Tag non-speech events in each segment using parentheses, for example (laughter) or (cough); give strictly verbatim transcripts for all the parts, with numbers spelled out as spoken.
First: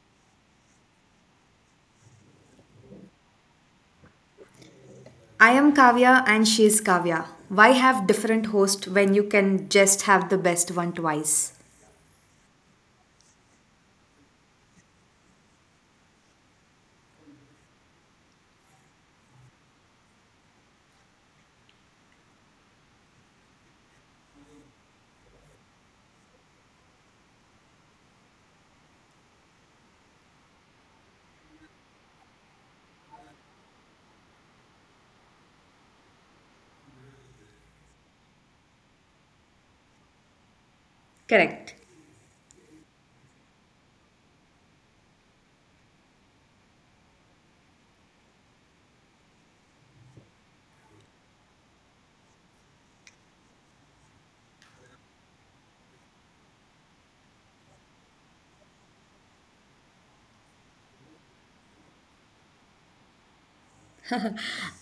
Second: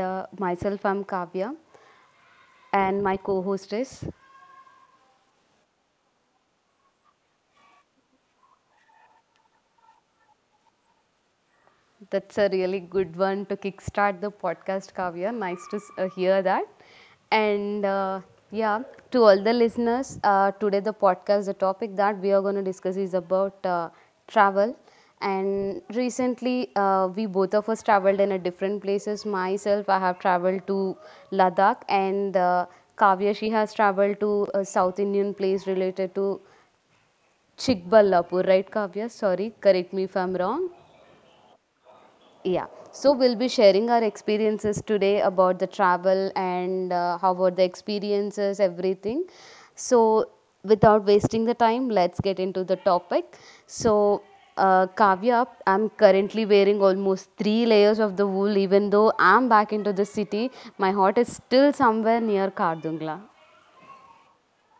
uh, myself I'm Kavya and my co-host is. I am Kavya and she is Kavya. Why have different hosts when you can just have the best one twice? That's a really good one to kickstart the podcast, Kavya. Nice to s- uh, hear that. And uh, yeah, to all the listeners, uh, today the podcast, the topic that we are going to discuss is about uh, travel. And recently, uh, we both of us traveled in a different places. Myself, I have traveled to Ladakh, and uh, Kavya, she has traveled to a South Indian place related to Chikballapur, right, Kavya? Sorry, correct me if I'm wrong. Correct. Yeah, so we'll be sharing our experiences today about the travel and uh, how about the experiences, everything. So, without wasting the time, let's get into the topic. So, uh, Kavya, I'm currently wearing almost three layers of the wool, even though I'm back into the city. My heart is still somewhere near Kardungla.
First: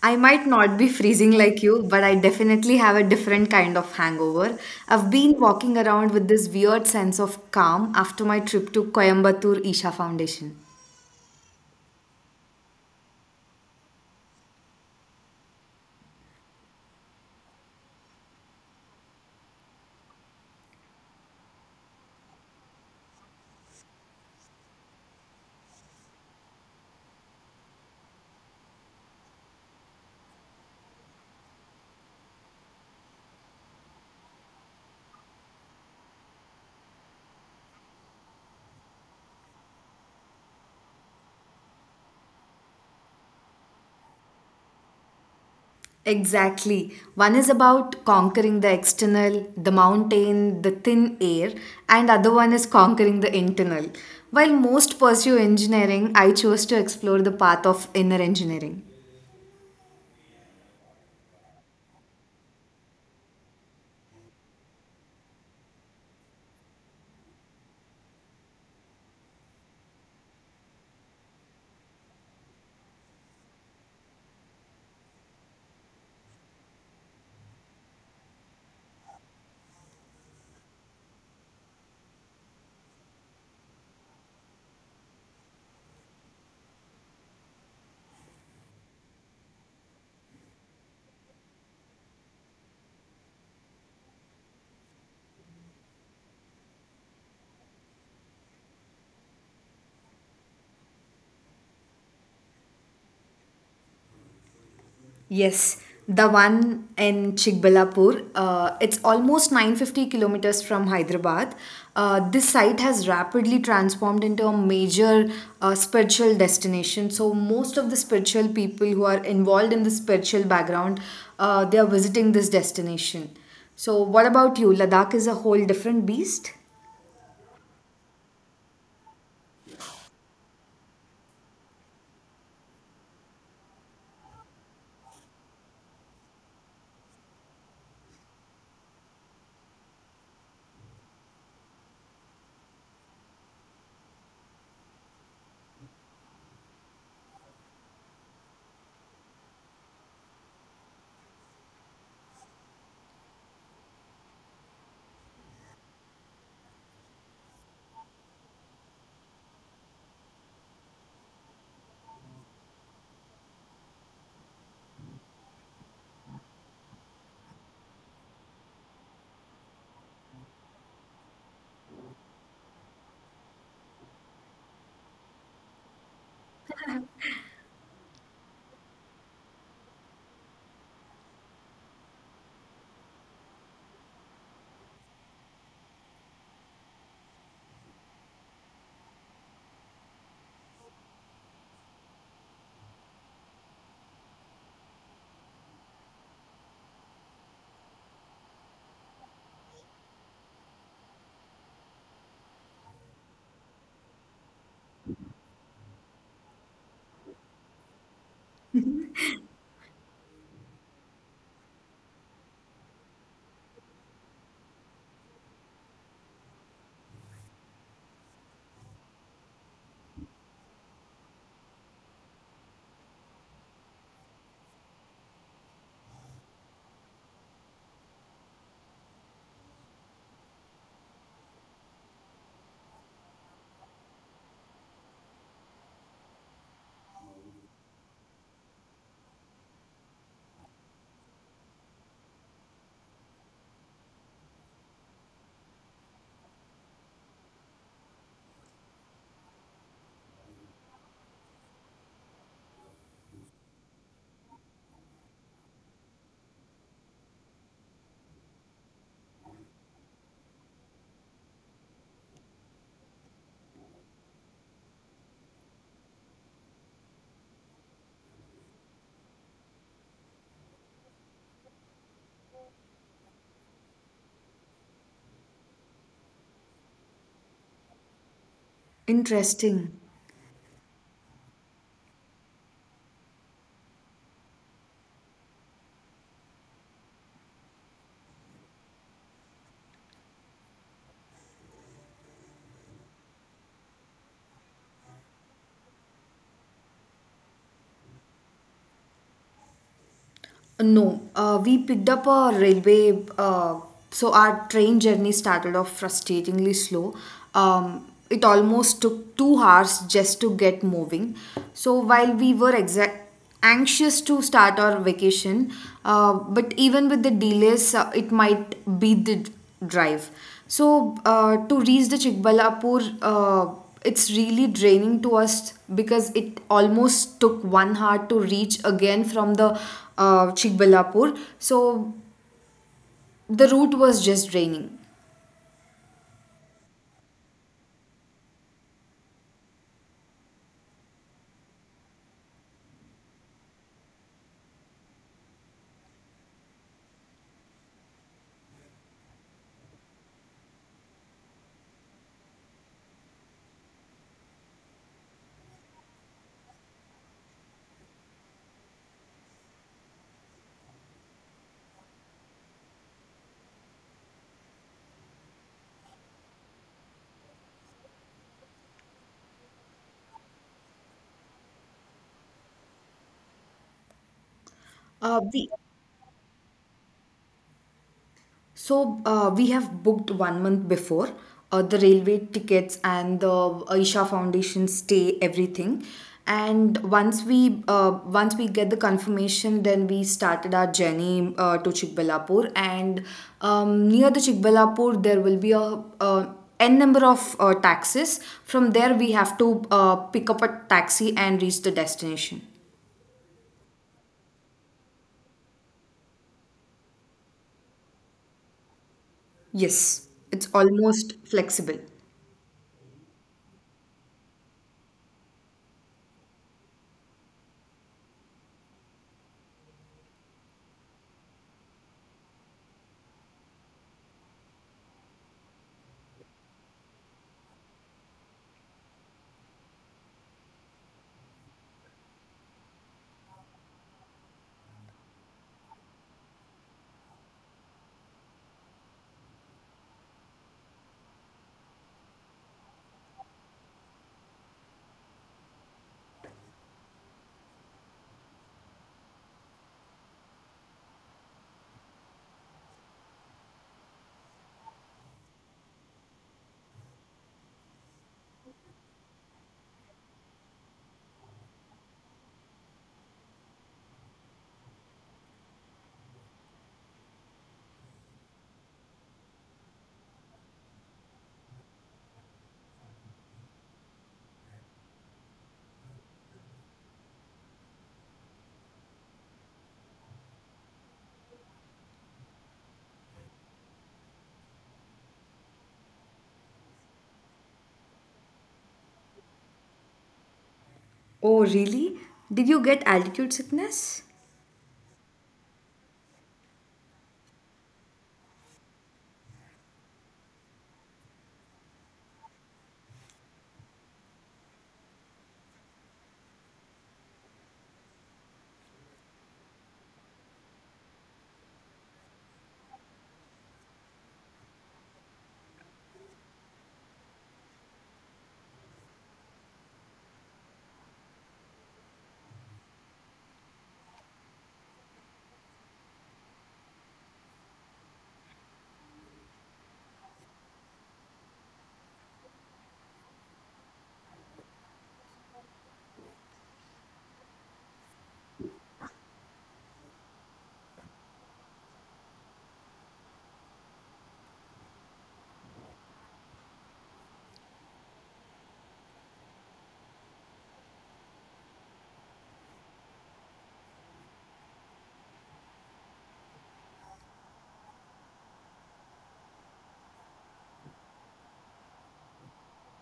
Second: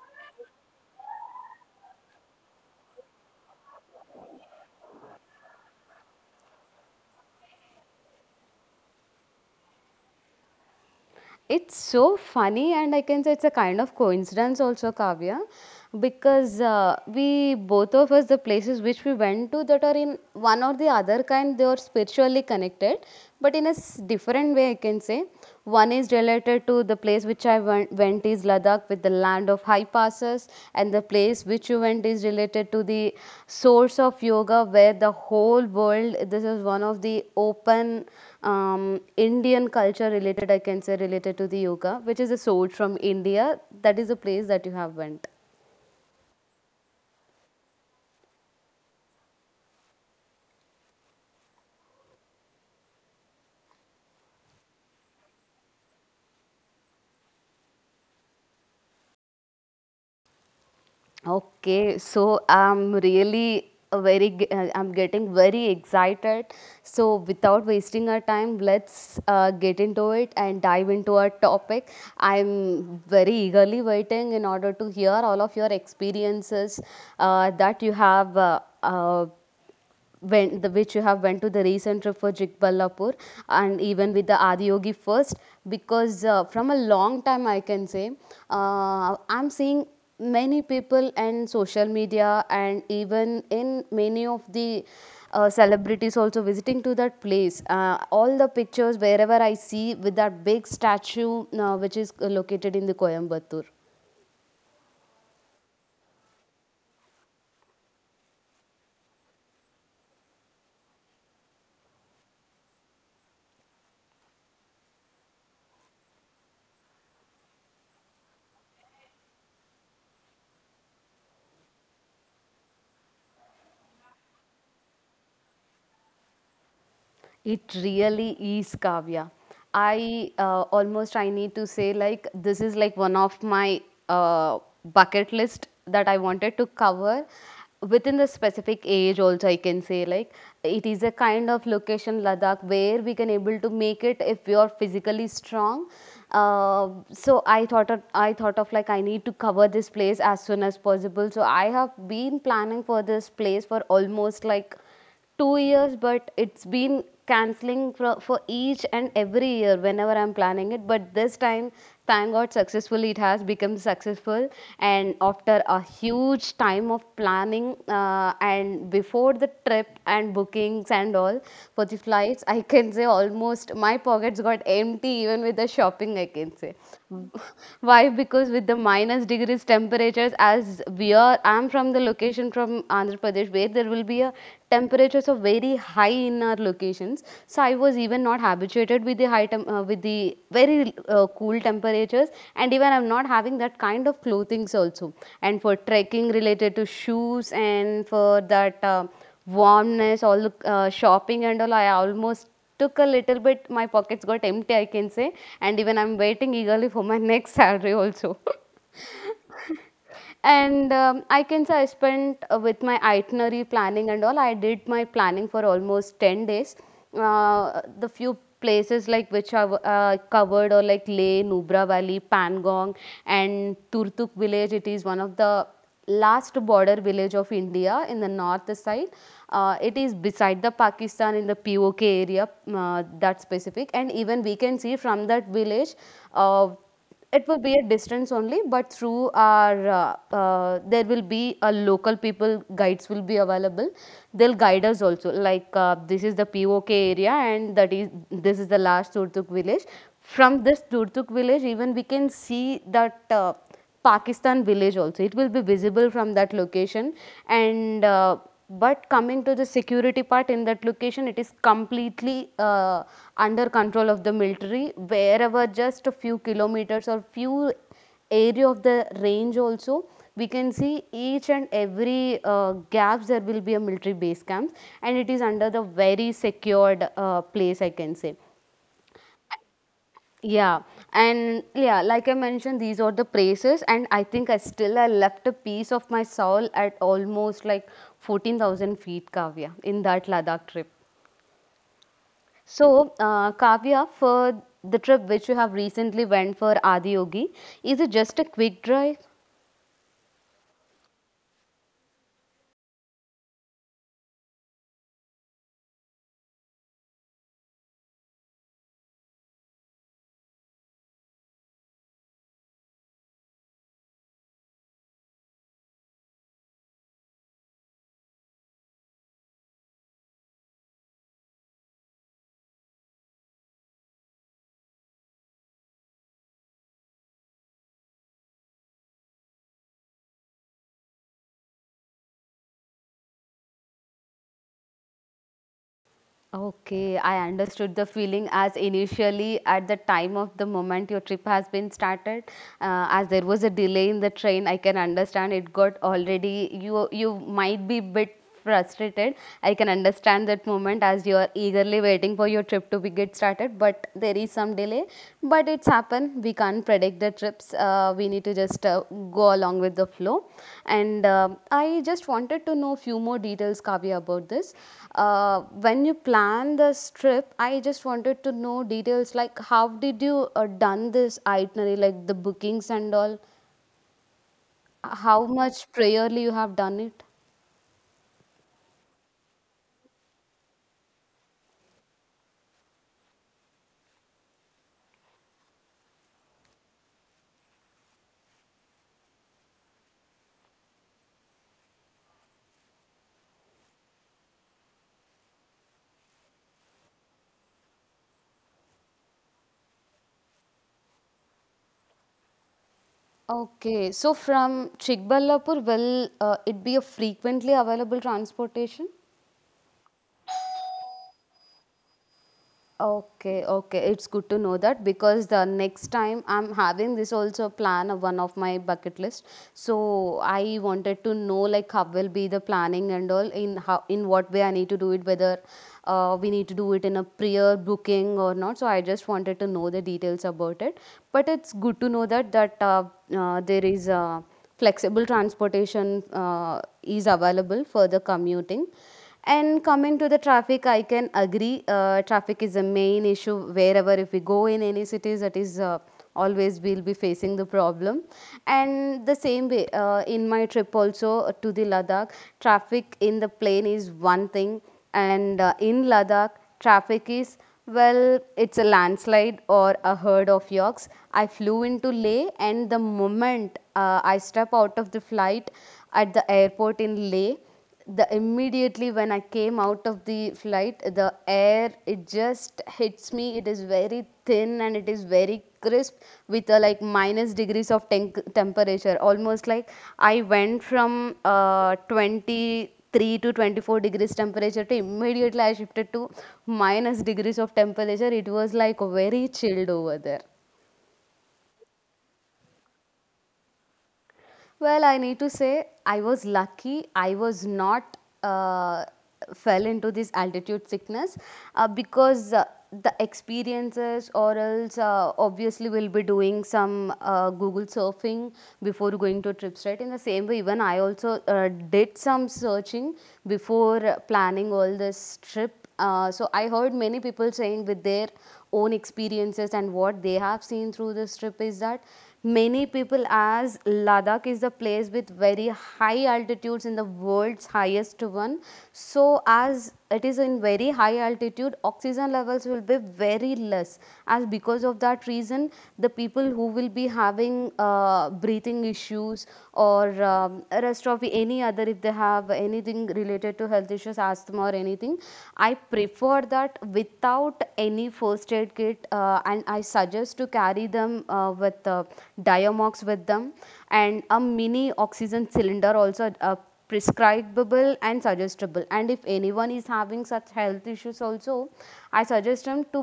I might not be freezing like you, but I definitely have a different kind of hangover. I've been walking around with this weird sense of calm after my trip to Coimbatore Isha Foundation. It's so funny, and I can say it's a kind of coincidence also, Kavya, because uh, we both of us, the places which we went to that are in one or the other kind, they are spiritually connected, but in a s- different way, I can say. One is related to the place which I went, went is Ladakh with the land of high passes, and the place which you went is related to the source of yoga where the whole world, this is one of the open um, Indian culture related, I can say related to the yoga, which is a source from India. That is a place that you have went. Exactly. One is about conquering the external, the mountain, the thin air, and other one is conquering the internal. While most pursue engineering, I chose to explore the path of inner engineering. Okay, so I'm really a very, g- uh, I'm getting very excited. So without wasting our time, let's uh, get into it and dive into our topic. I'm very eagerly waiting in order to hear all of your experiences uh, that you have uh, uh, went the which you have went to the recent trip for Jikballapur and even with the Adiyogi first because uh, from a long time I can say uh, I'm seeing many people and social media and even in many of the uh, celebrities also visiting to that place uh, all the pictures wherever I see with that big statue uh, which is located in the Coimbatore. Yes, the one in Chikbalapur. Uh, it's almost nine hundred fifty kilometers from Hyderabad. Uh, this site has rapidly transformed into a major uh, spiritual destination. So most of the spiritual people who are involved in the spiritual background, uh, they are visiting this destination. So what about you? Ladakh is a whole different beast. It really is, Kavya. I uh, almost I need to say like this is like one of my uh, bucket list that I wanted to cover within the specific age also I can say like it is a kind of location Ladakh where we can able to make it if we are physically strong. Uh, so I thought of, I thought of like I need to cover this place as soon as possible. So I have been planning for this place for almost like two years, but it's been canceling for, for each and every year whenever I'm planning it. But this time, thank God, successfully it has become successful. And after a huge time of planning uh, and before the trip and bookings and all for the flights, I can say almost my pockets got empty even with the shopping. I can say (laughs) why because with the minus degrees temperatures as we are I'm from from the location from Andhra Pradesh where there will be a temperatures of very high in our locations. So I was even not habituated with the high tem- uh, with the very uh, cool temperatures and even I'm not having that kind of clothings also. And for trekking related to shoes and for that uh, warmness, all the uh, shopping and all, I almost took a little bit my pockets got empty I can say and even I'm waiting eagerly for my (laughs) next salary also (laughs) And um, I can say I spent uh, with my itinerary planning and all, I did my planning for almost ten days. Uh, the few places like which I w- uh, covered or like Leh, Nubra Valley, Pangong, and Turtuk village. It is one of the last border village of India in the north side. Uh, it is beside the Pakistan in the P O K area, uh, that specific. And even we can see from that village. Uh, it will be a distance only, but through our, uh, uh, there will be a local people guides will be available. They'll guide us also. Like uh, this is the P O K area, and that is this is the last Turtuk village. From this Turtuk village, even we can see that. Uh, Pakistan village also. It will be visible from that location. And uh, but coming to the security part in that location, it is completely uh, under control of the military. Wherever just a few kilometers or few area of the range also we can see each and every uh, gaps there will be a military base camp and it is under the very secured uh, place I can say. Interesting. Yeah, and yeah, like I mentioned, these are the praises, and I think I still I left a piece of my soul at almost like fourteen thousand feet, Kavya, in that Ladakh trip. So, uh, Kavya, for the trip which you have recently went for Adiyogi, is it just a quick drive? No, uh, we picked up a railway. Uh, so our train journey started off frustratingly slow. Um, it almost took two hours just to get moving. So while we were exa- anxious to start our vacation, uh, but even with the delays, uh, it might be the drive. So uh, to reach the Chikbalapur, uh, it's really draining to us because it almost took one hour to reach again from the uh, Chikbalapur. So the route was just draining. Okay, I understood the feeling as initially at the time of the moment your trip has been started, uh, as there was a delay in the train, I can understand it got already you you might be bit frustrated. I can understand that moment as you are eagerly waiting for your trip to be get started, but there is some delay but it's happened we can't predict the trips uh, we need to just uh, go along with the flow and uh, I just wanted to know few more details Kavya about this uh, when you plan this trip I just wanted to know details like how did you uh, done this itinerary like the bookings and all Uh, how the much prayerly you have done it. So uh, we have booked one month before uh, the railway tickets and the Aisha Foundation stay everything, and once we uh, once we get the confirmation, then we started our journey uh, to Chikballapur, and um, near the Chikballapur there will be a, a n number of uh, taxis. From there we have to uh, pick up a taxi and reach the destination. Okay so from Chikballapur will uh, it be a frequently available transportation? Yes, it's almost flexible. Okay, okay. It's good to know that because the next time I'm having this also plan of one of my bucket list. So I wanted to know like how will be the planning and all in how in what way I need to do it, whether uh, we need to do it in a prior booking or not. So I just wanted to know the details about it. But it's good to know that that uh, uh, there is a flexible transportation uh, is available for the commuting. And coming to the traffic, I can agree. Uh, traffic is a main issue wherever if we go in any cities, that is uh, always we'll be facing the problem. And the same way uh, in my trip also uh, to the Ladakh, traffic in the plane is one thing, and uh, in Ladakh, traffic is well, it's a landslide or a herd of yaks. I flew into Leh, and the moment uh, I step out of the flight at the airport in Leh the immediately when I came out of the flight the air it just hits me it is very thin and it is very crisp with a like minus degrees of tenc temperature almost like I went from uh, twenty-three to twenty-four degrees temperature to immediately I shifted to minus degrees of temperature it was like very chilled over there. Oh really? Did you get altitude sickness? Well, I need to say I was lucky. I was not uh, fell into this altitude sickness uh, because uh, the experiences, or else uh, obviously we'll be doing some uh, Google surfing before going to trips, right? In the same way, even I also uh, did some searching before uh, planning all this trip. Uh, so I heard many people saying with their own experiences and what they have seen through this trip is that many people, as Ladakh is the place with very high altitudes, in the world's highest one. So as it is in very high altitude, oxygen levels will be very less. As because of that reason, the people who will be having uh, breathing issues or um, rest of any other, if they have anything related to health health issues, asthma or anything, I prefer that without any first aid kit, uh, and I suggest to carry them uh, with uh, Diamox with them, and a mini oxygen cylinder also, uh, prescribable and suggestible. And if anyone is having such health issues also, I suggest them to,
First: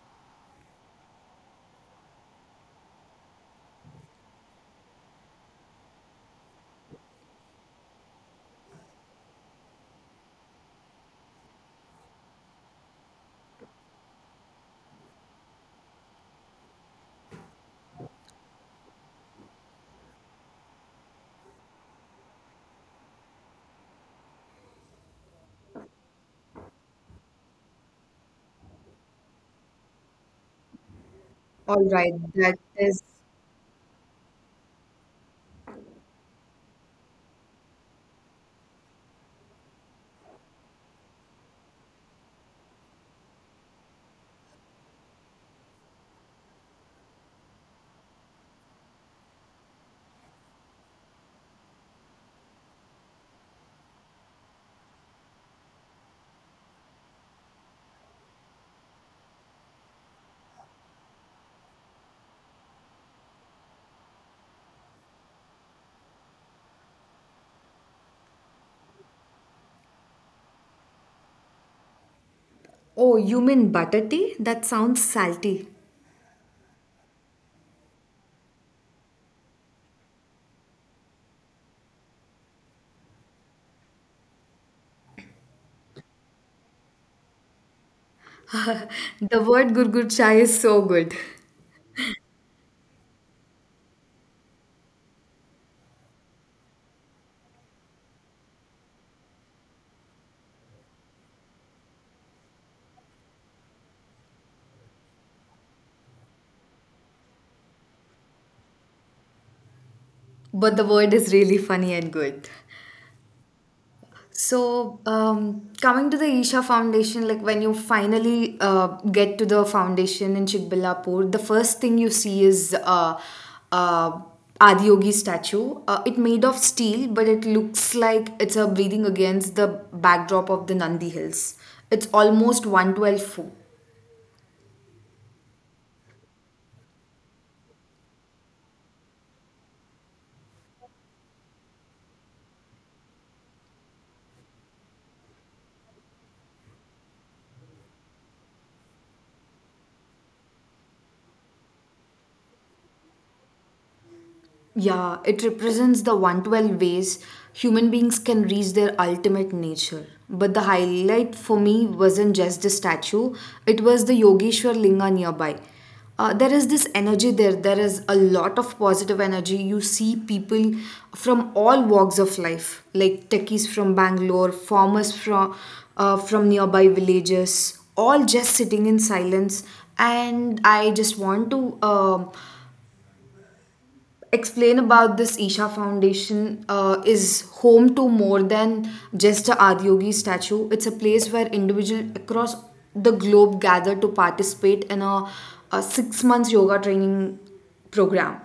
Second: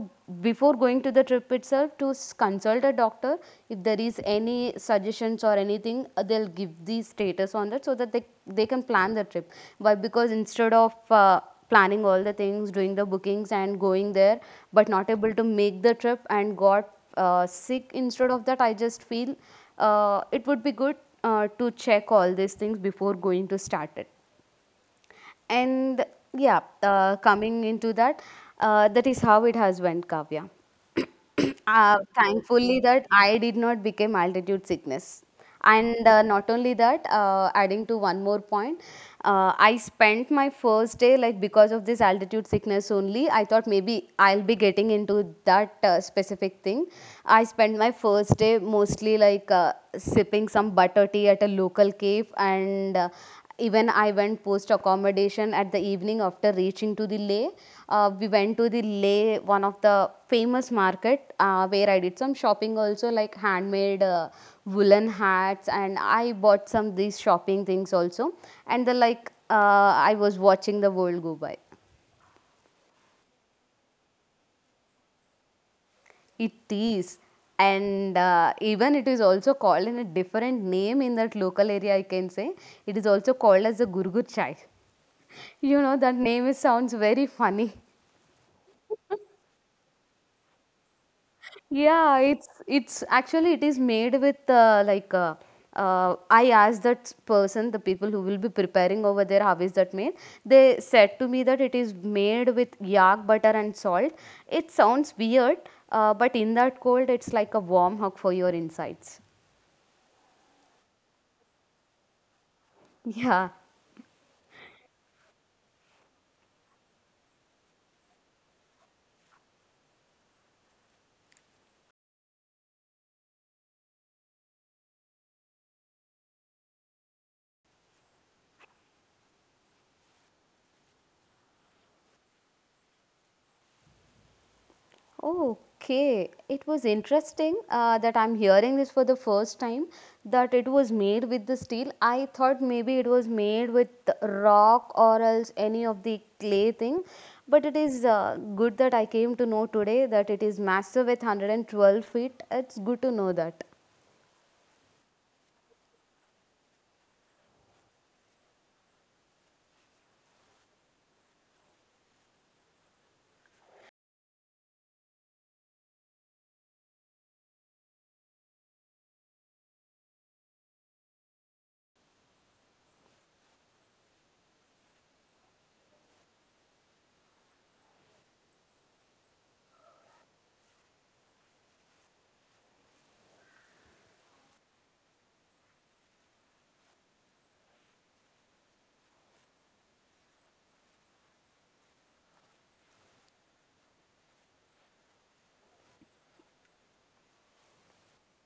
before going to the trip itself, to s- consult a doctor. If there is any suggestions or anything, uh, they'll give the status on that so that they they can plan the trip. Why? Because instead of uh, planning all the things, doing the bookings and going there but not able to make the trip and got uh, sick, instead of that I just feel uh, it would be good uh, to check all these things before going to start it. And yeah, uh, coming into that, uh, that is how it has went, Kavya. (coughs) (clears throat) All uh, right, that thankfully is. that I did not become altitude sickness. And uh, not only that, uh, adding to one more point, uh, I spent my first day like because of this altitude sickness only. I thought maybe I'll be getting into that uh, specific thing. I spent my first day mostly like uh, sipping some butter tea at a local cave, and uh, even I went post accommodation at the evening after reaching to the Leh. Uh, we went to the Leh, one of the famous market, uh, where I did some shopping also, like handmade uh, woolen hats, and I bought some these shopping things also. And the like, uh, I was watching the world go by. Oh, you mean butter tea? That sounds salty. It is, and uh, even it is also called in a different name in that local area. I can say it is also called as the gurgur chai. You know, that name is, sounds very funny. The word gurgur chai is so good, Yeah, it's it's actually it is made with uh, like uh, uh, I asked that person, the people who will be preparing over there, how is that made? They said to me that it is made with yak butter and salt. It sounds weird, uh, but in that cold, it's like a warm hug for your insides. but the word is really funny and good. Yeah. So, um, coming to the Isha Foundation, like when you finally uh, get to the foundation in Chikbillapur, the first thing you see is uh, uh, Adiyogi statue. Uh, it made of steel, but it looks like it's a breathing against the backdrop of the Nandi Hills. It's almost one hundred twelve foot. Okay. It was interesting uh, that I'm hearing this for the first time, that it was made with the steel. I thought maybe it was made with rock or else any of the clay thing. But it is, uh, good that I came to know today that it is massive with one hundred twelve feet. It's good to know that. Yeah, it represents the one hundred twelve ways human beings can reach their ultimate nature. But the highlight for me wasn't just the statue, it was the Yogeshwar Linga nearby. Uh, there is this energy there, there is a lot of positive energy. You see people from all walks of life, like techies from Bangalore, farmers from, uh, from nearby villages, all just sitting in silence. And I just want to um explain about this Isha Foundation uh, Is home to more than just a Adiyogi statue. It's a place where individuals across the globe gather to participate in a, a six months yoga training program.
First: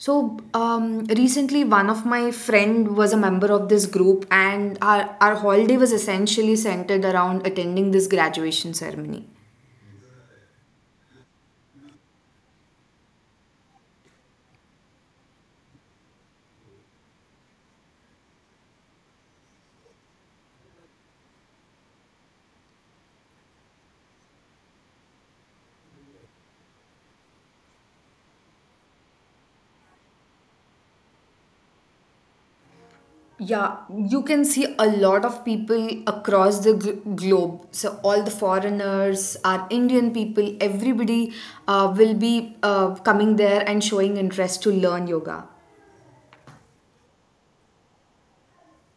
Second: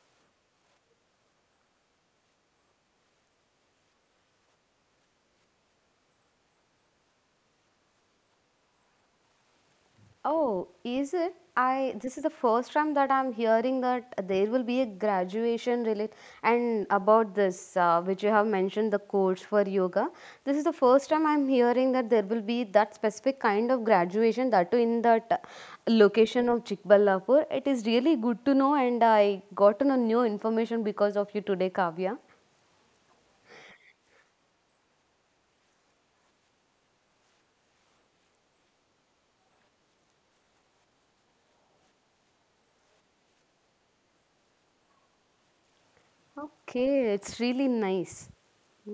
So um, recently, one of my friend was a member of this group, and our, our holiday was essentially centered around attending this graduation ceremony. Oh, is it? I, this is the first time that I'm hearing that there will be a graduation relate, and about this, uh, which you have mentioned the course for yoga. This is the first time I'm hearing that there will be that specific kind of graduation, that too in that uh, location of Chikballapur. It is really good to know, and I got to know new information because of you today, Kavya. Yeah, you can see a lot of people across the gl- globe. So, all the foreigners, our Indian people, everybody uh, will be uh, coming there and showing interest to learn yoga. Okay, it's really nice.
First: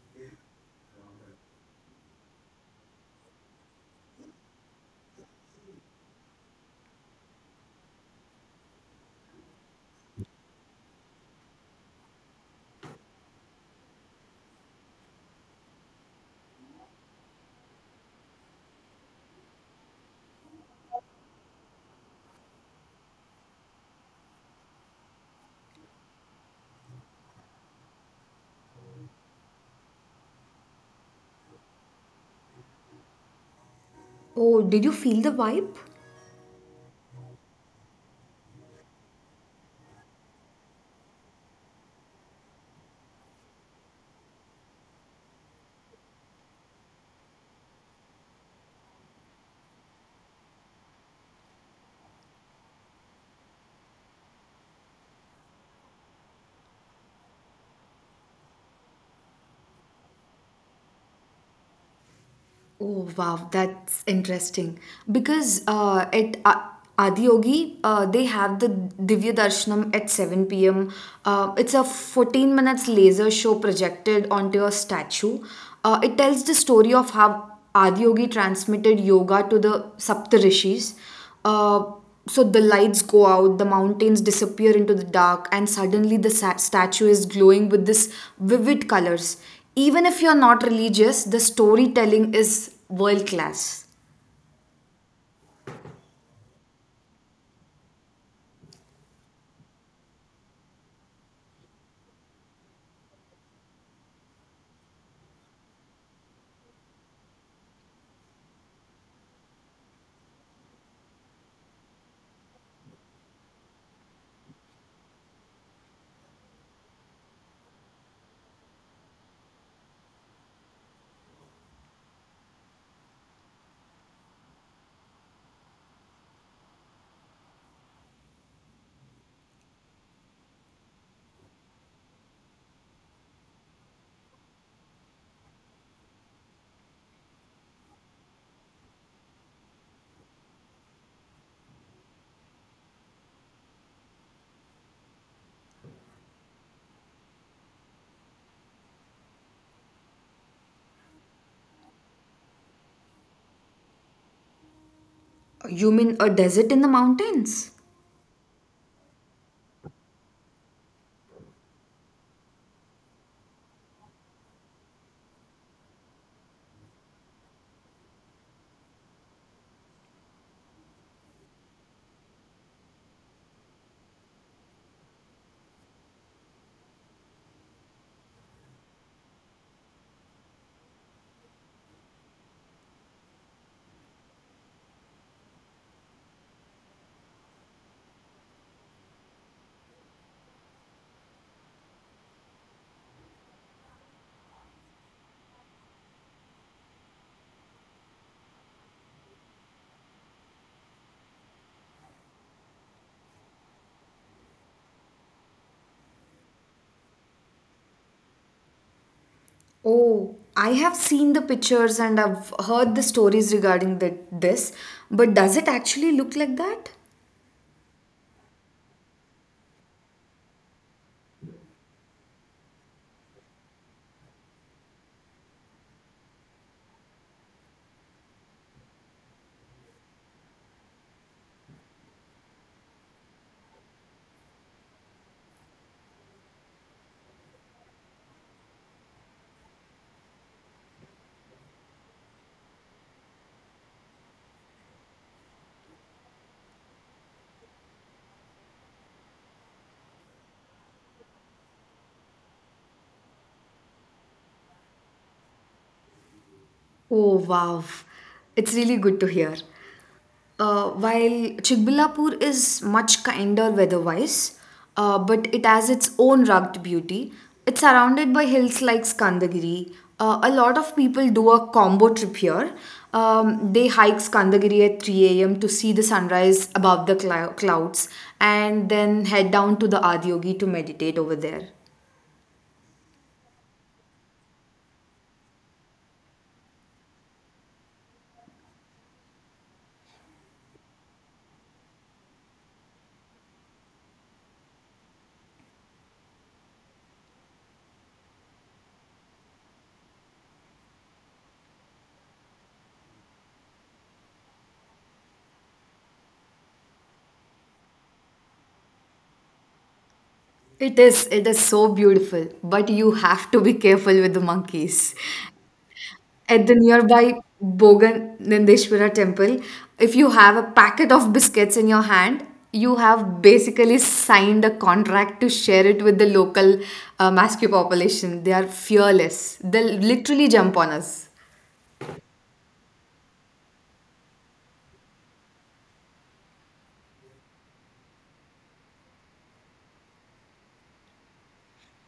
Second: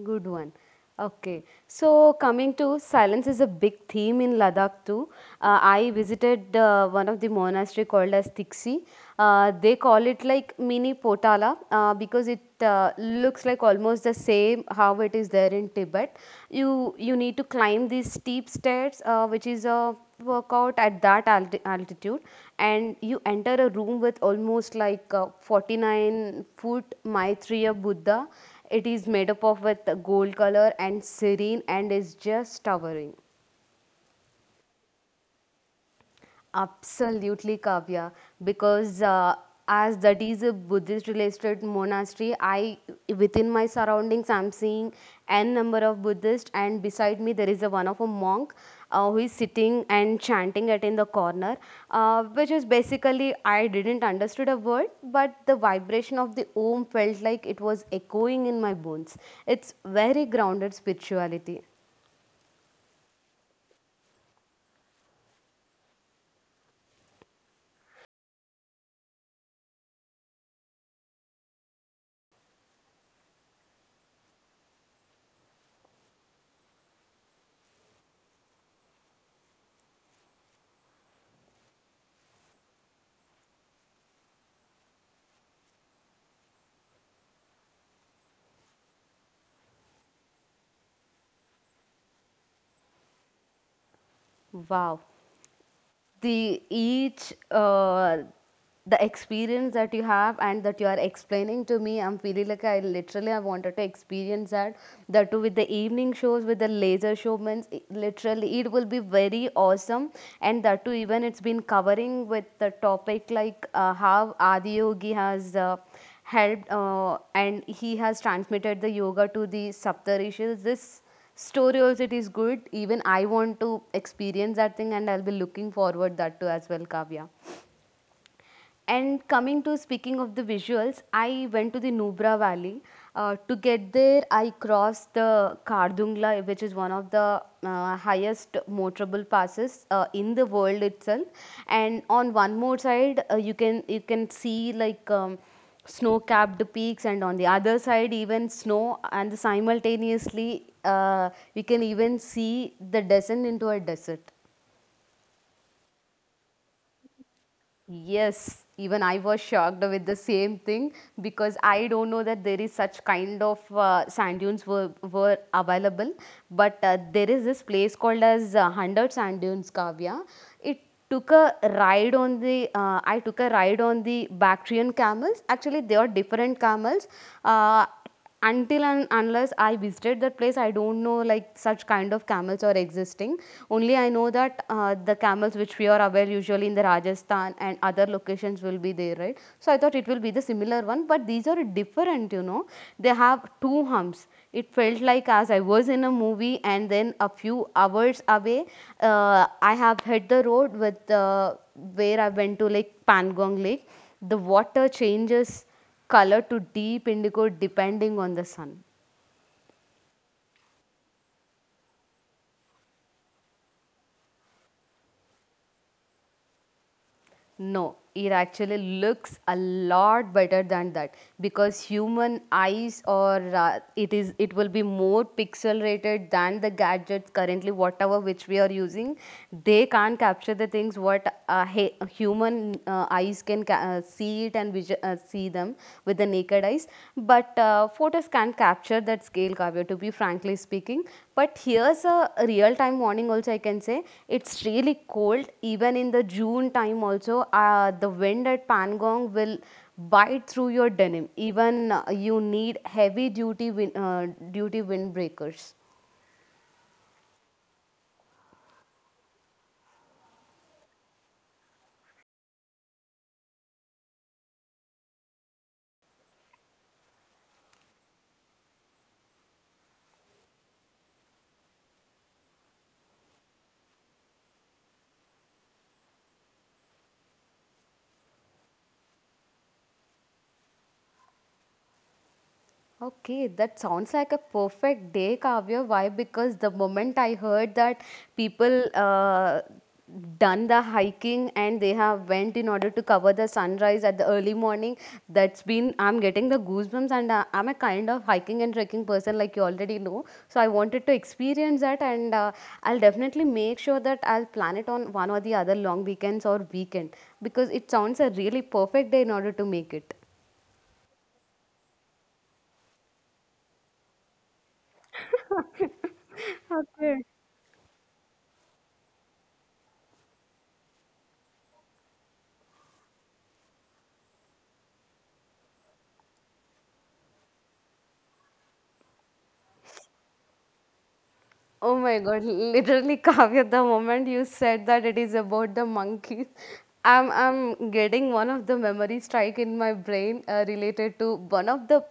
Good one. Okay, so coming to silence is a big theme in Ladakh too. Uh, I visited uh, one of the monastery called as Tiksi. Uh, they call it like mini Potala, uh, because it uh, looks like almost the same how it is there in Tibet. You you need to climb these steep stairs, uh, which is a workout at that alti- altitude, and you enter a room with almost like a forty-nine foot Maitreya Buddha. It is made up of with gold color and serene, and is just towering. Oh, did you feel the vibe? Absolutely, Kavya. Because uh, as that is a Buddhist related monastery, I, within my surroundings, I'm seeing N number of Buddhists, and beside me there is a one of a monk uh, who is sitting and chanting it in the corner, uh, which is basically, I didn't understood a word, but the vibration of the Om felt like it was echoing in my bones. It's very grounded spirituality. Oh wow, that's interesting. Because uh, at uh, Adiyogi, uh, they have the Divya Darshanam at seven p m. Uh, it's a fourteen minutes laser show projected onto a statue. Uh, it tells the story of how Adiyogi transmitted yoga to the Saptarishis. Uh, so the lights go out, the mountains disappear into the dark, and suddenly the sa- statue is glowing with this vivid colors. Even if you're not religious, the storytelling is world class. Wow. The each, uh, the experience that you have and that you are explaining to me, I'm feeling like I literally, I wanted to experience that, that too with the evening shows with the laser showmans, i- literally it will be very awesome. And that too, even it's been covering with the topic like uh, how Adiyogi has uh, helped uh, and he has transmitted the yoga to the Saptarishis, this story also it is good. Even I want to experience that thing, and I'll be looking forward that too as well, Kavya. And coming to speaking of the visuals, I went to the Nubra Valley. Uh, to get there, I crossed the Kardungla, which is one of the uh, highest motorable passes uh, in the world itself. And on one more side, uh, you can you can see like um, snow-capped peaks, and on the other side, even snow. And simultaneously, uh, we can even see the descent into a desert. You mean a desert in the mountains? Yes, even I was shocked with the same thing, because I don't know that there is such kind of uh, sand dunes were, were available. But uh, there is this place called as uh, one hundred Sand Dunes, Kavya. It took a ride on the, uh, I took a ride on the Bactrian camels. Actually, they are different camels. Uh, until and unless I visited that place, I don't know like such kind of camels are existing. Only I know that, uh, the camels which we are aware usually in the Rajasthan and other locations will be there, right? So I thought it will be the similar one, but these are different, you know. They have two humps. It felt like as I was in a movie. And then a few hours away, uh, I have hit the road with, uh, where I went to like Pangong Lake. The water changes color to deep indigo depending on the sun. Oh, I have seen the pictures and I've heard the stories regarding the, this, but does it actually look like that? No, it actually looks a lot better than that, because human eyes, or uh, it is, it will be more pixel rated than the gadgets currently whatever which we are using. They can't capture the things what uh, he- human uh, eyes can ca- uh, see it and visual, uh, see them with the naked eye recognize. But uh, photos can't capture that scale, Kavya, to be frankly speaking. But here's a real time warning also, I can say. It's really cold. Even in the June time also, uh, the wind at Pangong will bite through your denim. Even uh, you need heavy duty win- uh, duty windbreakers. Oh, wow. It's really good to hear. Uh, while Chickbillapur is much kinder weather-wise, uh, but it has its own rugged beauty. It's surrounded by hills like Skandagiri. Uh, a lot of people do a combo trip here. Um, they hike Skandagiri at three a m to see the sunrise above the clou- clouds and then head down to the Adiyogi to meditate over there. Okay, that sounds like a perfect day, Kavya. Why? Because the moment I heard that people uh, done the hiking and they have went in order to cover the sunrise at the early morning, that's been I'm getting the goosebumps. And uh, I'm a kind of hiking and trekking person, like you already know. So I wanted to experience that, and uh, I'll definitely make sure that I'll plan it on one or the other long weekends or weekend, because it sounds a really perfect day in order to make it. It is, it is so beautiful, but you have to be careful with the monkeys at the Okay. nearby Bogan Nandeshwara temple. If you have a packet of biscuits in your hand, you have basically signed a contract to share it with the local uh, Basque population. They are fearless. They'll literally jump on us. Oh my god, literally, (laughs) Kavya, the moment you said that it is about the monkeys, I'm I'm getting one of the memory strike in my brain uh, related to one of the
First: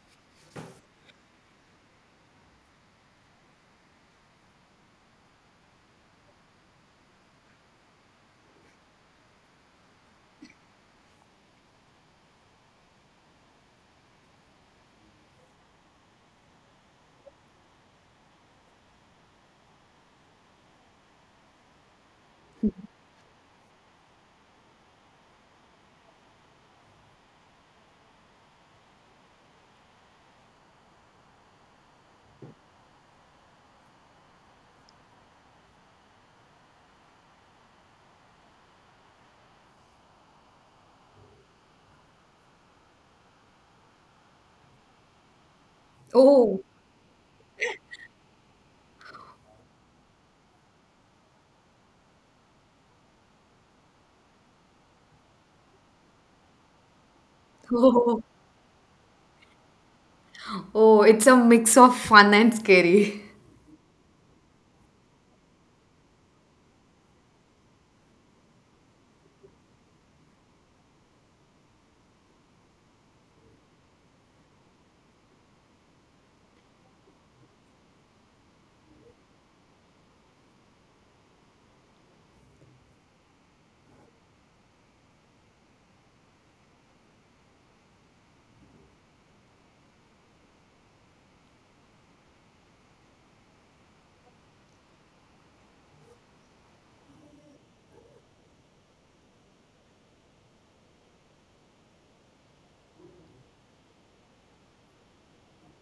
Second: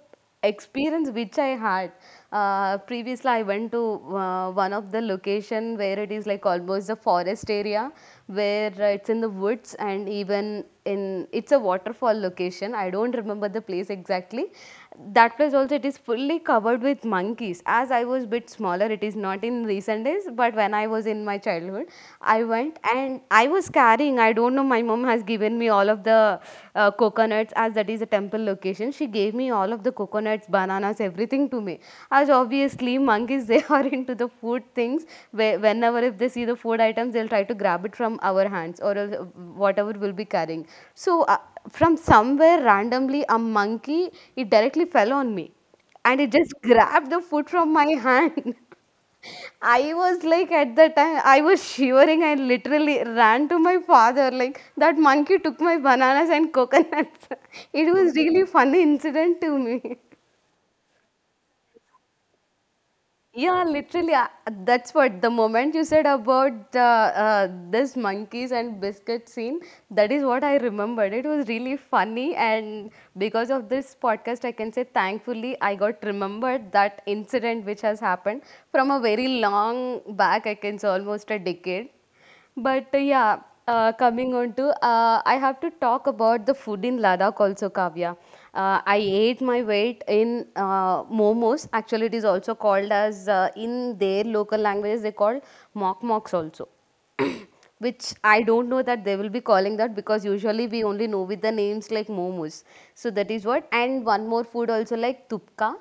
experience which I had. Uh, previously, I went to uh, one of the location where it is like almost a forest area, where uh, it's in the woods, and even in, it's a waterfall location. I don't remember the place exactly, that place also it is fully covered with monkeys. As I was bit smaller, it is not in recent days, but when I was in my childhood, I went, and I was carrying, I don't know, my mom has given me all of the uh, coconuts. As that is a temple location, she gave me all of the coconuts, bananas, everything to me. As obviously monkeys, they (laughs) are into the food things, where whenever if they see the food items, they'll try to grab it from our hands or else, uh, whatever we'll be carrying. So uh, from somewhere randomly a monkey, it directly fell on me and it just Oh, grabbed the food from my hand. (laughs) I was like, at the time I was shivering. I literally ran to my father like, that monkey took my bananas and coconuts. (laughs) (laughs) It was oh, really funny incident to me. oh, it's a mix of fun and scary. Yeah, literally. uh, That's what, the moment you said about uh, uh, this monkeys and biscuit scene, that is what I remembered. It was really funny, and because of this podcast, I can say thankfully I got remembered that incident which has happened from a very long back. I can say almost a decade. But uh, yeah, uh, coming on to, uh, I have to talk about the food in Ladakh also, Kavya. Uh, I ate my weight in uh, momos. Actually, it is also called as, uh, in their local languages, they call mock mocks also. (clears throat) Which I don't know that they will be calling that, because usually we only know with the names like momos. So that is what. And one more food also like tupka.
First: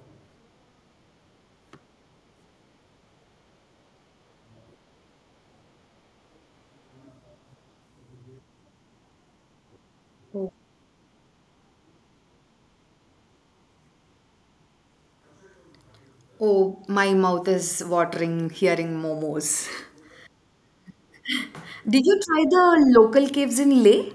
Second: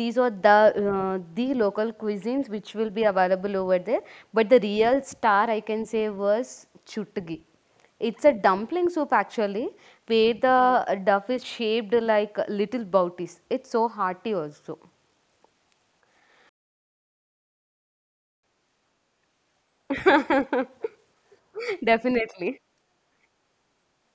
These are the uh, the local cuisines which will be available over there. But the real star I can say was chutgi. It's a dumpling soup actually, where the duff is shaped like little bouties. It's so hearty also. Oh, my mouth is watering hearing momos. (laughs) Did you try Definitely. the local caves in Leh?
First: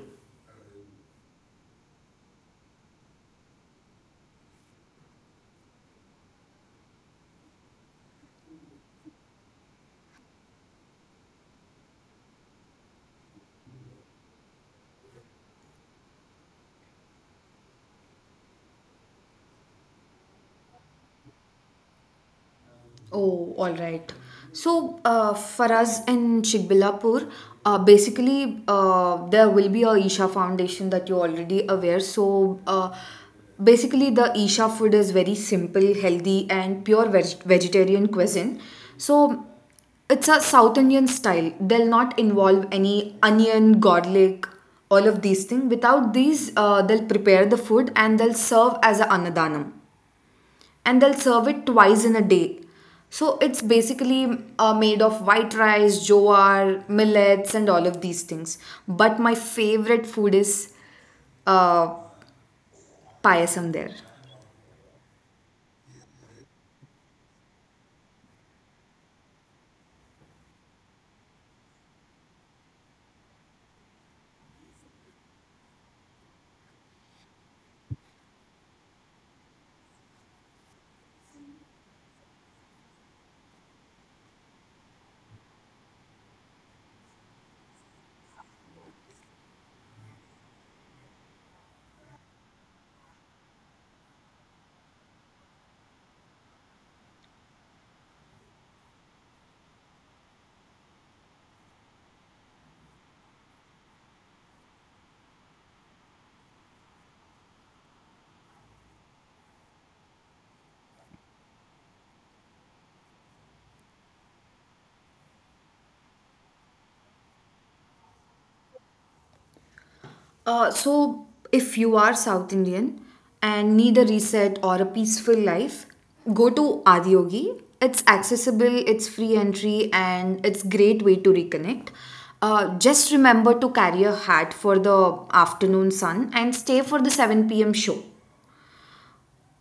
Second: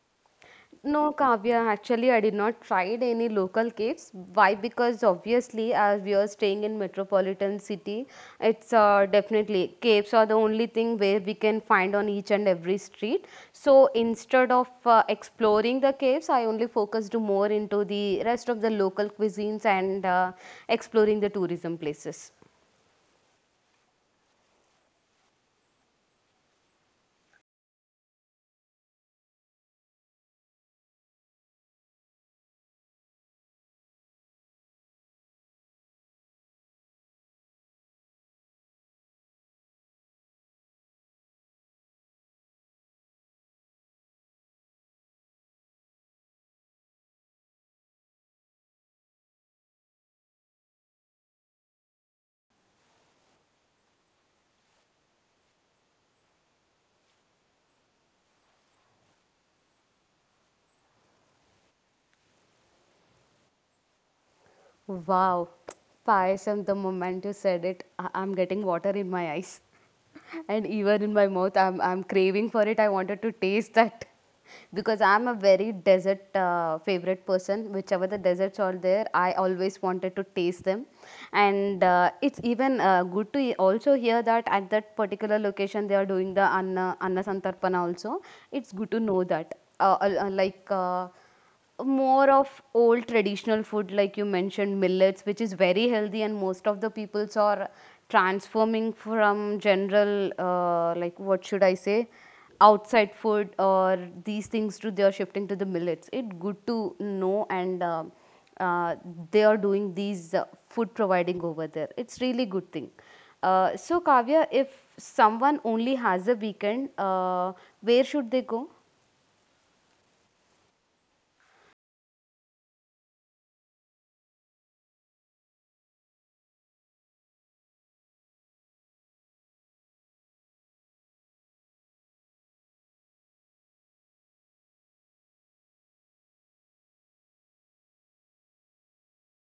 No, Kavya, actually, I did not tried any local caves. Why? Because obviously, as we are staying in metropolitan city, it's, uh, definitely caves are the only thing where we can find on each and every street. So instead of uh, exploring the caves, I only focused more into the rest of the local cuisines and uh, exploring the tourism places. Oh, all right. So, uh, for us in Shikbilapur, uh, basically, uh, there will be a Isha Foundation that you're already aware. So, uh, basically, the Isha food is very simple, healthy, and pure veg- vegetarian cuisine. So, it's a South Indian style. They'll not involve any onion, garlic, all of these things. Without these, uh, they'll prepare the food and they'll serve as a annadanam, and they'll serve it twice in a day. So it's basically uh, made of white rice, jowar, millets, and all of these things. But my favorite food is uh, payasam there. Wow, Payasam, the moment you said it, I- I'm getting water in my eyes. (laughs) And even in my mouth, I'm, I'm craving for it. I wanted to taste that. (laughs) Because I'm a very desert uh, favorite person. Whichever the deserts are there, I always wanted to taste them. And uh, it's even uh, good to he- also hear that at that particular location they are doing the Anna, Anna Santarpana also. It's good to know that. Uh, al- uh, like, uh, more of old traditional food like you mentioned millets, which is very healthy, and most of the peoples are transforming from general, uh, like what should I say, outside food or these things to, they are shifting to the millets. It's good to know. And uh, uh, they are doing these uh, food providing over there. It's really good thing. Uh, so Kavya, if someone only has a weekend, uh, where should they go? Uh, so, if you are South Indian and need a reset or a peaceful life, go to Adiyogi. It's accessible, it's free entry, and it's great way to reconnect. Uh, just remember to carry a hat for the afternoon sun and stay for the seven p m show,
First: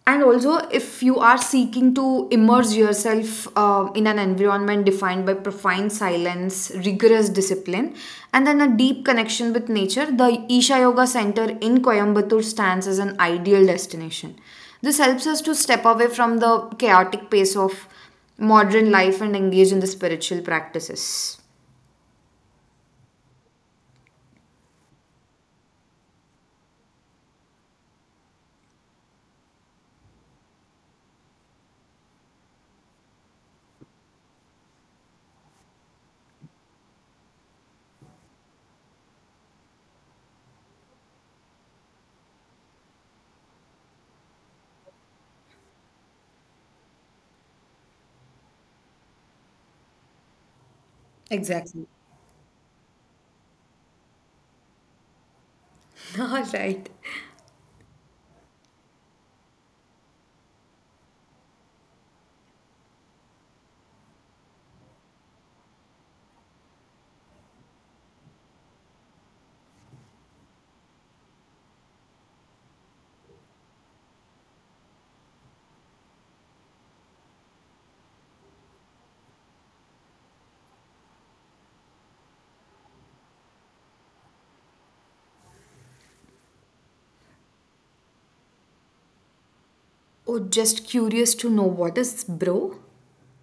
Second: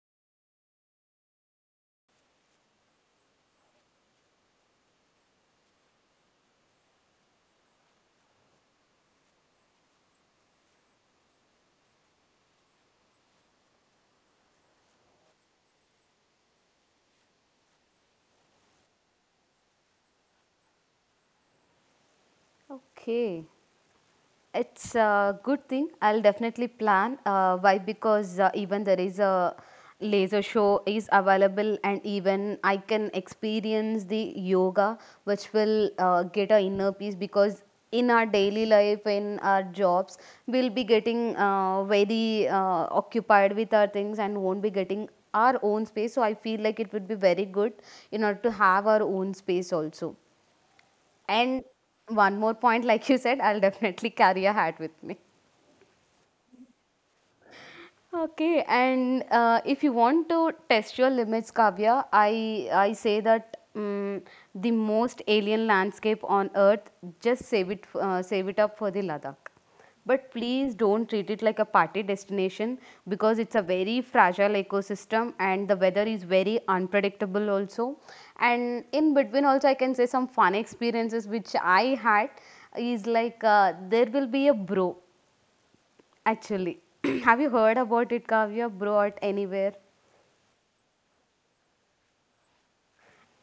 and also if you are seeking to immerse yourself uh, in an environment defined by profound silence, rigorous discipline, and then a deep connection with nature, the Isha Yoga Center in Coimbatore stands as an ideal destination. This helps us to step away from the chaotic pace of modern life and engage in the spiritual practices. Okay. It's a good thing. I'll definitely plan. Uh, why? Because uh, even there is a laser show is available, and even I can experience the yoga, which will uh, get a inner peace. Because in our daily life, in our jobs, we'll be getting uh, very uh, occupied with our things and won't be getting our own space. So I feel like it would be very good in order to have our own space also. And Exactly. one more point, like you said, I'll definitely carry a hat with me. (laughs) All right. Okay, and uh, if you want to test your limits, Kavya, I I say that um, the most alien landscape on Earth, just save it uh, save it up for the Ladakh. But please don't treat it like a party destination because it's a very fragile ecosystem and the weather is very unpredictable also. And in between also, I can say some fun experiences which I had is like, uh, there will be a bro. Actually, (clears throat) have you heard about it, Kavya? Brought anywhere? Oh, just curious to know, what is bro?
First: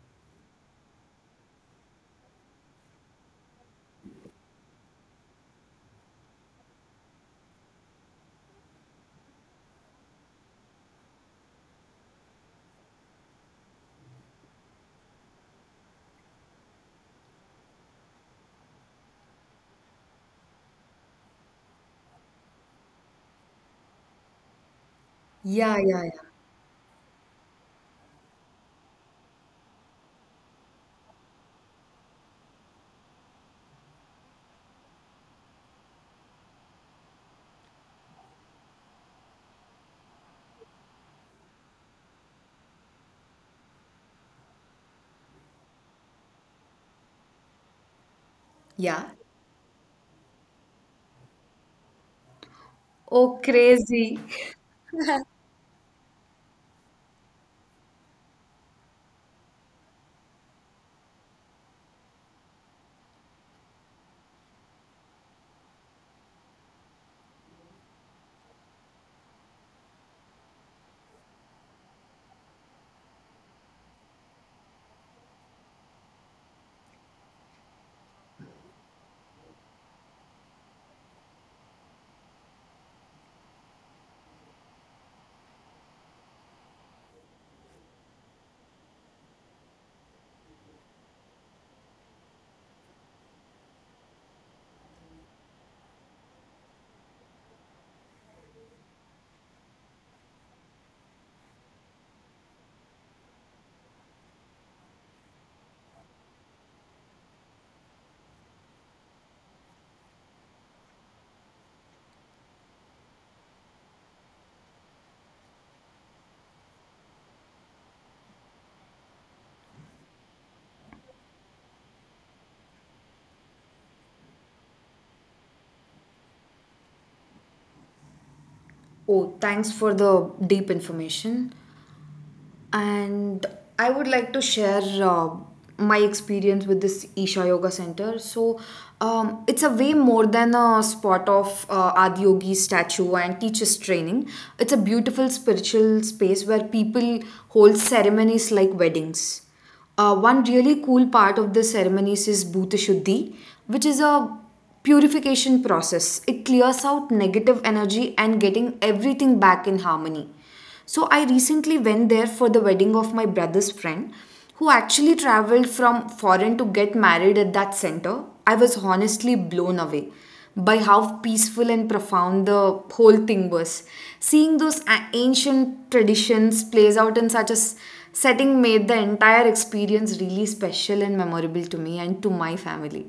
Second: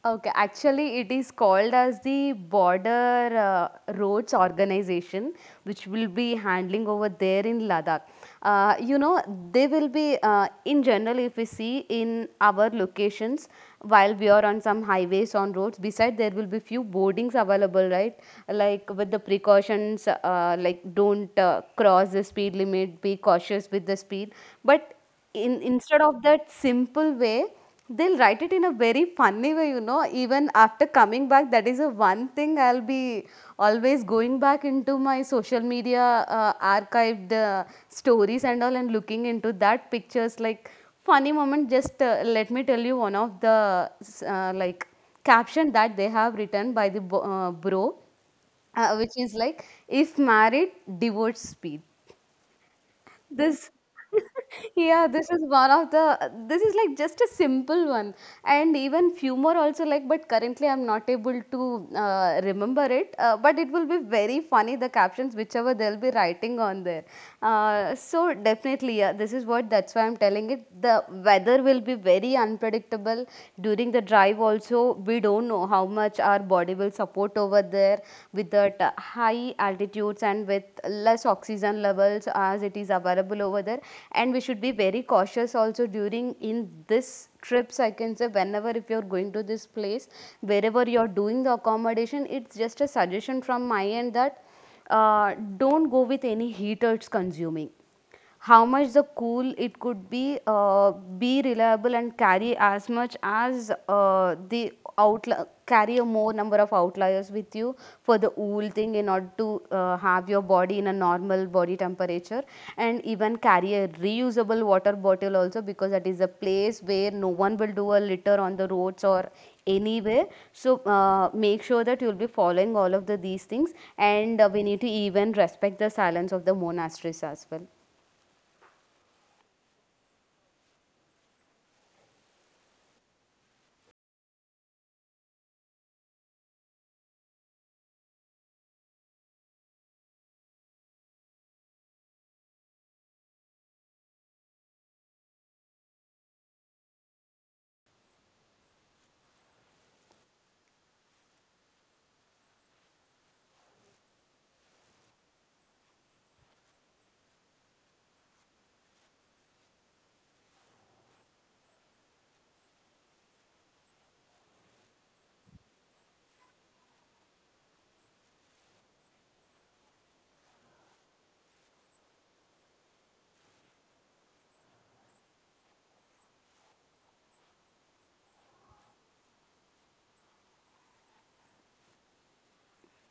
Okay, actually, it is called as the Border uh, Roads Organization, which will be handling over there in Ladakh. Uh, you know, they will be, uh, in general, if we see in our locations, while we are on some highways, on roads, beside there will be few boardings available, right? Like with the precautions, uh, like don't uh, cross the speed limit, be cautious with the speed. But in Yeah, instead yeah, yeah. of that simple way, they'll write it in a very funny way, you know. Even after coming back, that is the one thing I'll be always going back into my social media uh, archived uh, stories and all and looking into that pictures. Like, funny moment, just uh, let me tell you one of the uh, like caption that they have written by the bo- uh, bro, uh, Yeah. which is like, if married, divorce speed. Oh, This, crazy. (laughs) yeah, this is one of the, this is like just a simple one. And even few more also like, but currently I'm not able to uh, remember it. Uh, but it will be very funny, the captions, whichever they'll be writing on there. Uh, so definitely, yeah, this is what, that's why I'm telling it. The weather will be very unpredictable during the drive also. We don't know how much our body will support over there there with the t- high altitudes and with less oxygen levels as it is available over there, and we should be very cautious also during in this trips. I can say, whenever if you're going to this place, wherever you're doing the accommodation, it's just a suggestion from my end that uh, don't go with any heaters consuming. How much the cool it could be, uh, be reliable and carry as much as uh, the outli carry a more number of outliers with you for the wool thing in order to uh, have your body in a normal body temperature. And even carry a reusable water bottle also, because that is a place where no one will do a litter on the roads or anywhere. So uh, make sure that you'll be following all of the these things. And uh, we need to even respect the silence of the monasteries as well. Oh, thanks for the deep information, and I would like to share uh, my experience with this Isha Yoga Center. So um, it's a way more than a spot of uh, Adiyogi statue and teachers training. It's a beautiful spiritual space where people hold ceremonies like weddings. Uh, one really cool part of the ceremonies is Bhuta Shuddhi, which is a purification process. It clears out negative energy and getting everything back in harmony. So I recently went there for the wedding of my brother's friend who actually traveled from foreign to get married at that center. I was honestly blown away by how peaceful and profound the whole thing was. Seeing those a- ancient traditions plays out in such a s- setting made the entire experience really special and memorable to me and to my family.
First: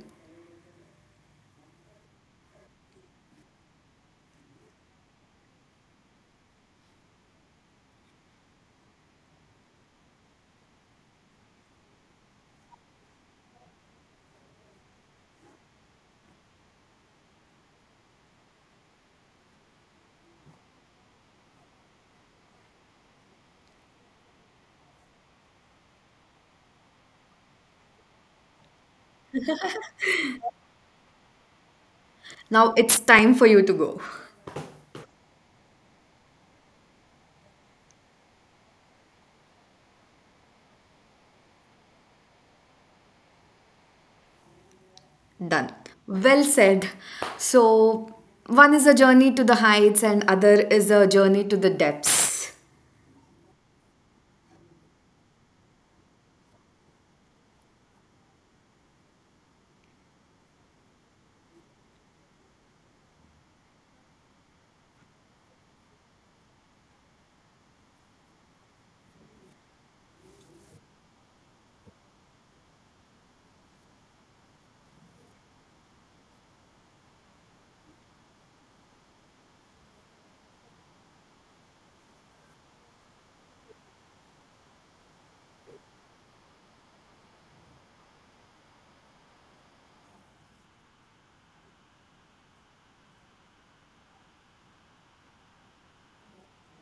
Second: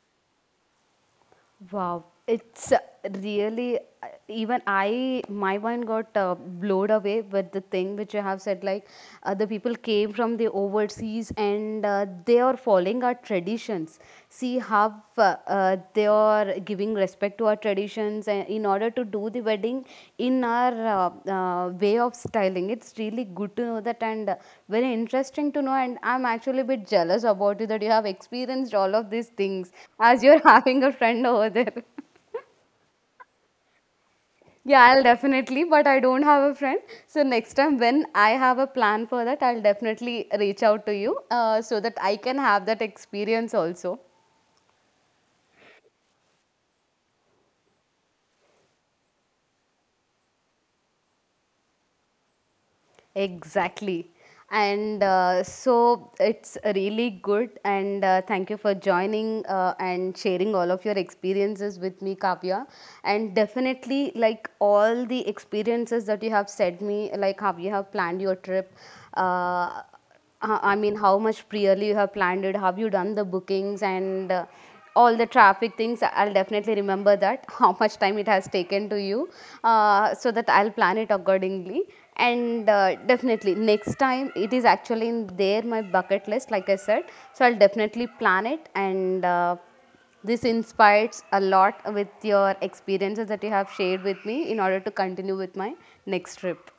Wow, it's uh, really uh, even I my mind got uh, blown away with the thing which you have said. Like uh, the people came from the overseas and uh, they are following our traditions. See how uh, uh, they are giving respect to our traditions and in order to do the wedding in our uh, uh, way of styling. It's really good to know that. And uh, very interesting to know, and I'm actually a bit jealous about you that you have experienced all of these things, as you're (laughs) having a friend over there. Now it's time for you to go. (laughs) Yeah, I'll definitely, but I don't have a friend, so next time when I have a plan for that, I'll definitely reach out to you, uh, so that I can have that experience also. Done. Well said. So, one is a journey to the heights, and other is a journey to the depths. Exactly. And uh, so it's really good. And uh, thank you for joining uh, and sharing all of your experiences with me, Kavya. And definitely, like all the experiences that you have said me, like how you have planned your trip. Uh, uh, I mean, how much clearly you have planned it, have you done the bookings and uh, all the traffic things? I'll definitely remember that, (laughs) how much time it has taken to you, uh, so that I'll plan it accordingly. And uh, definitely, next time it is actually in there, my bucket list, like I said. So I'll definitely plan it. And uh, this inspires a lot with your experiences that you have shared with me in order to continue with my next trip.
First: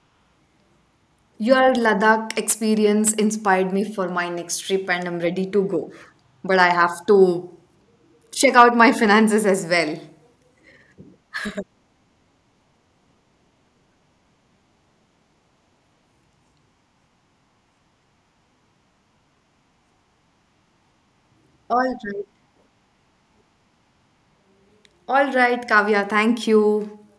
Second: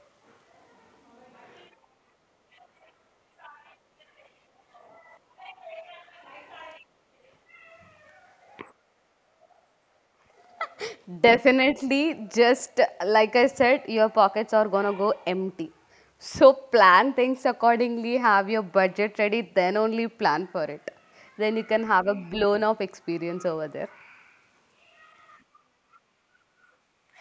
Your Ladakh experience inspired me for my next trip, and I'm ready to go. But I have to check out my finances as well. Definitely, just like I said, your pockets are gonna go empty. So plan things accordingly, have your budget ready, then only plan for it. Then you All can right. have a blown up experience over there. All right, Kavya. Thank you.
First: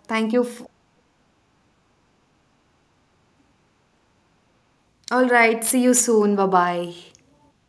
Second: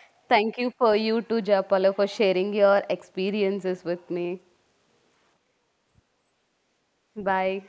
Thank you. Thank f- you for you too, Japalo, for sharing your experiences with me. All right. See you soon. Bye bye. Bye.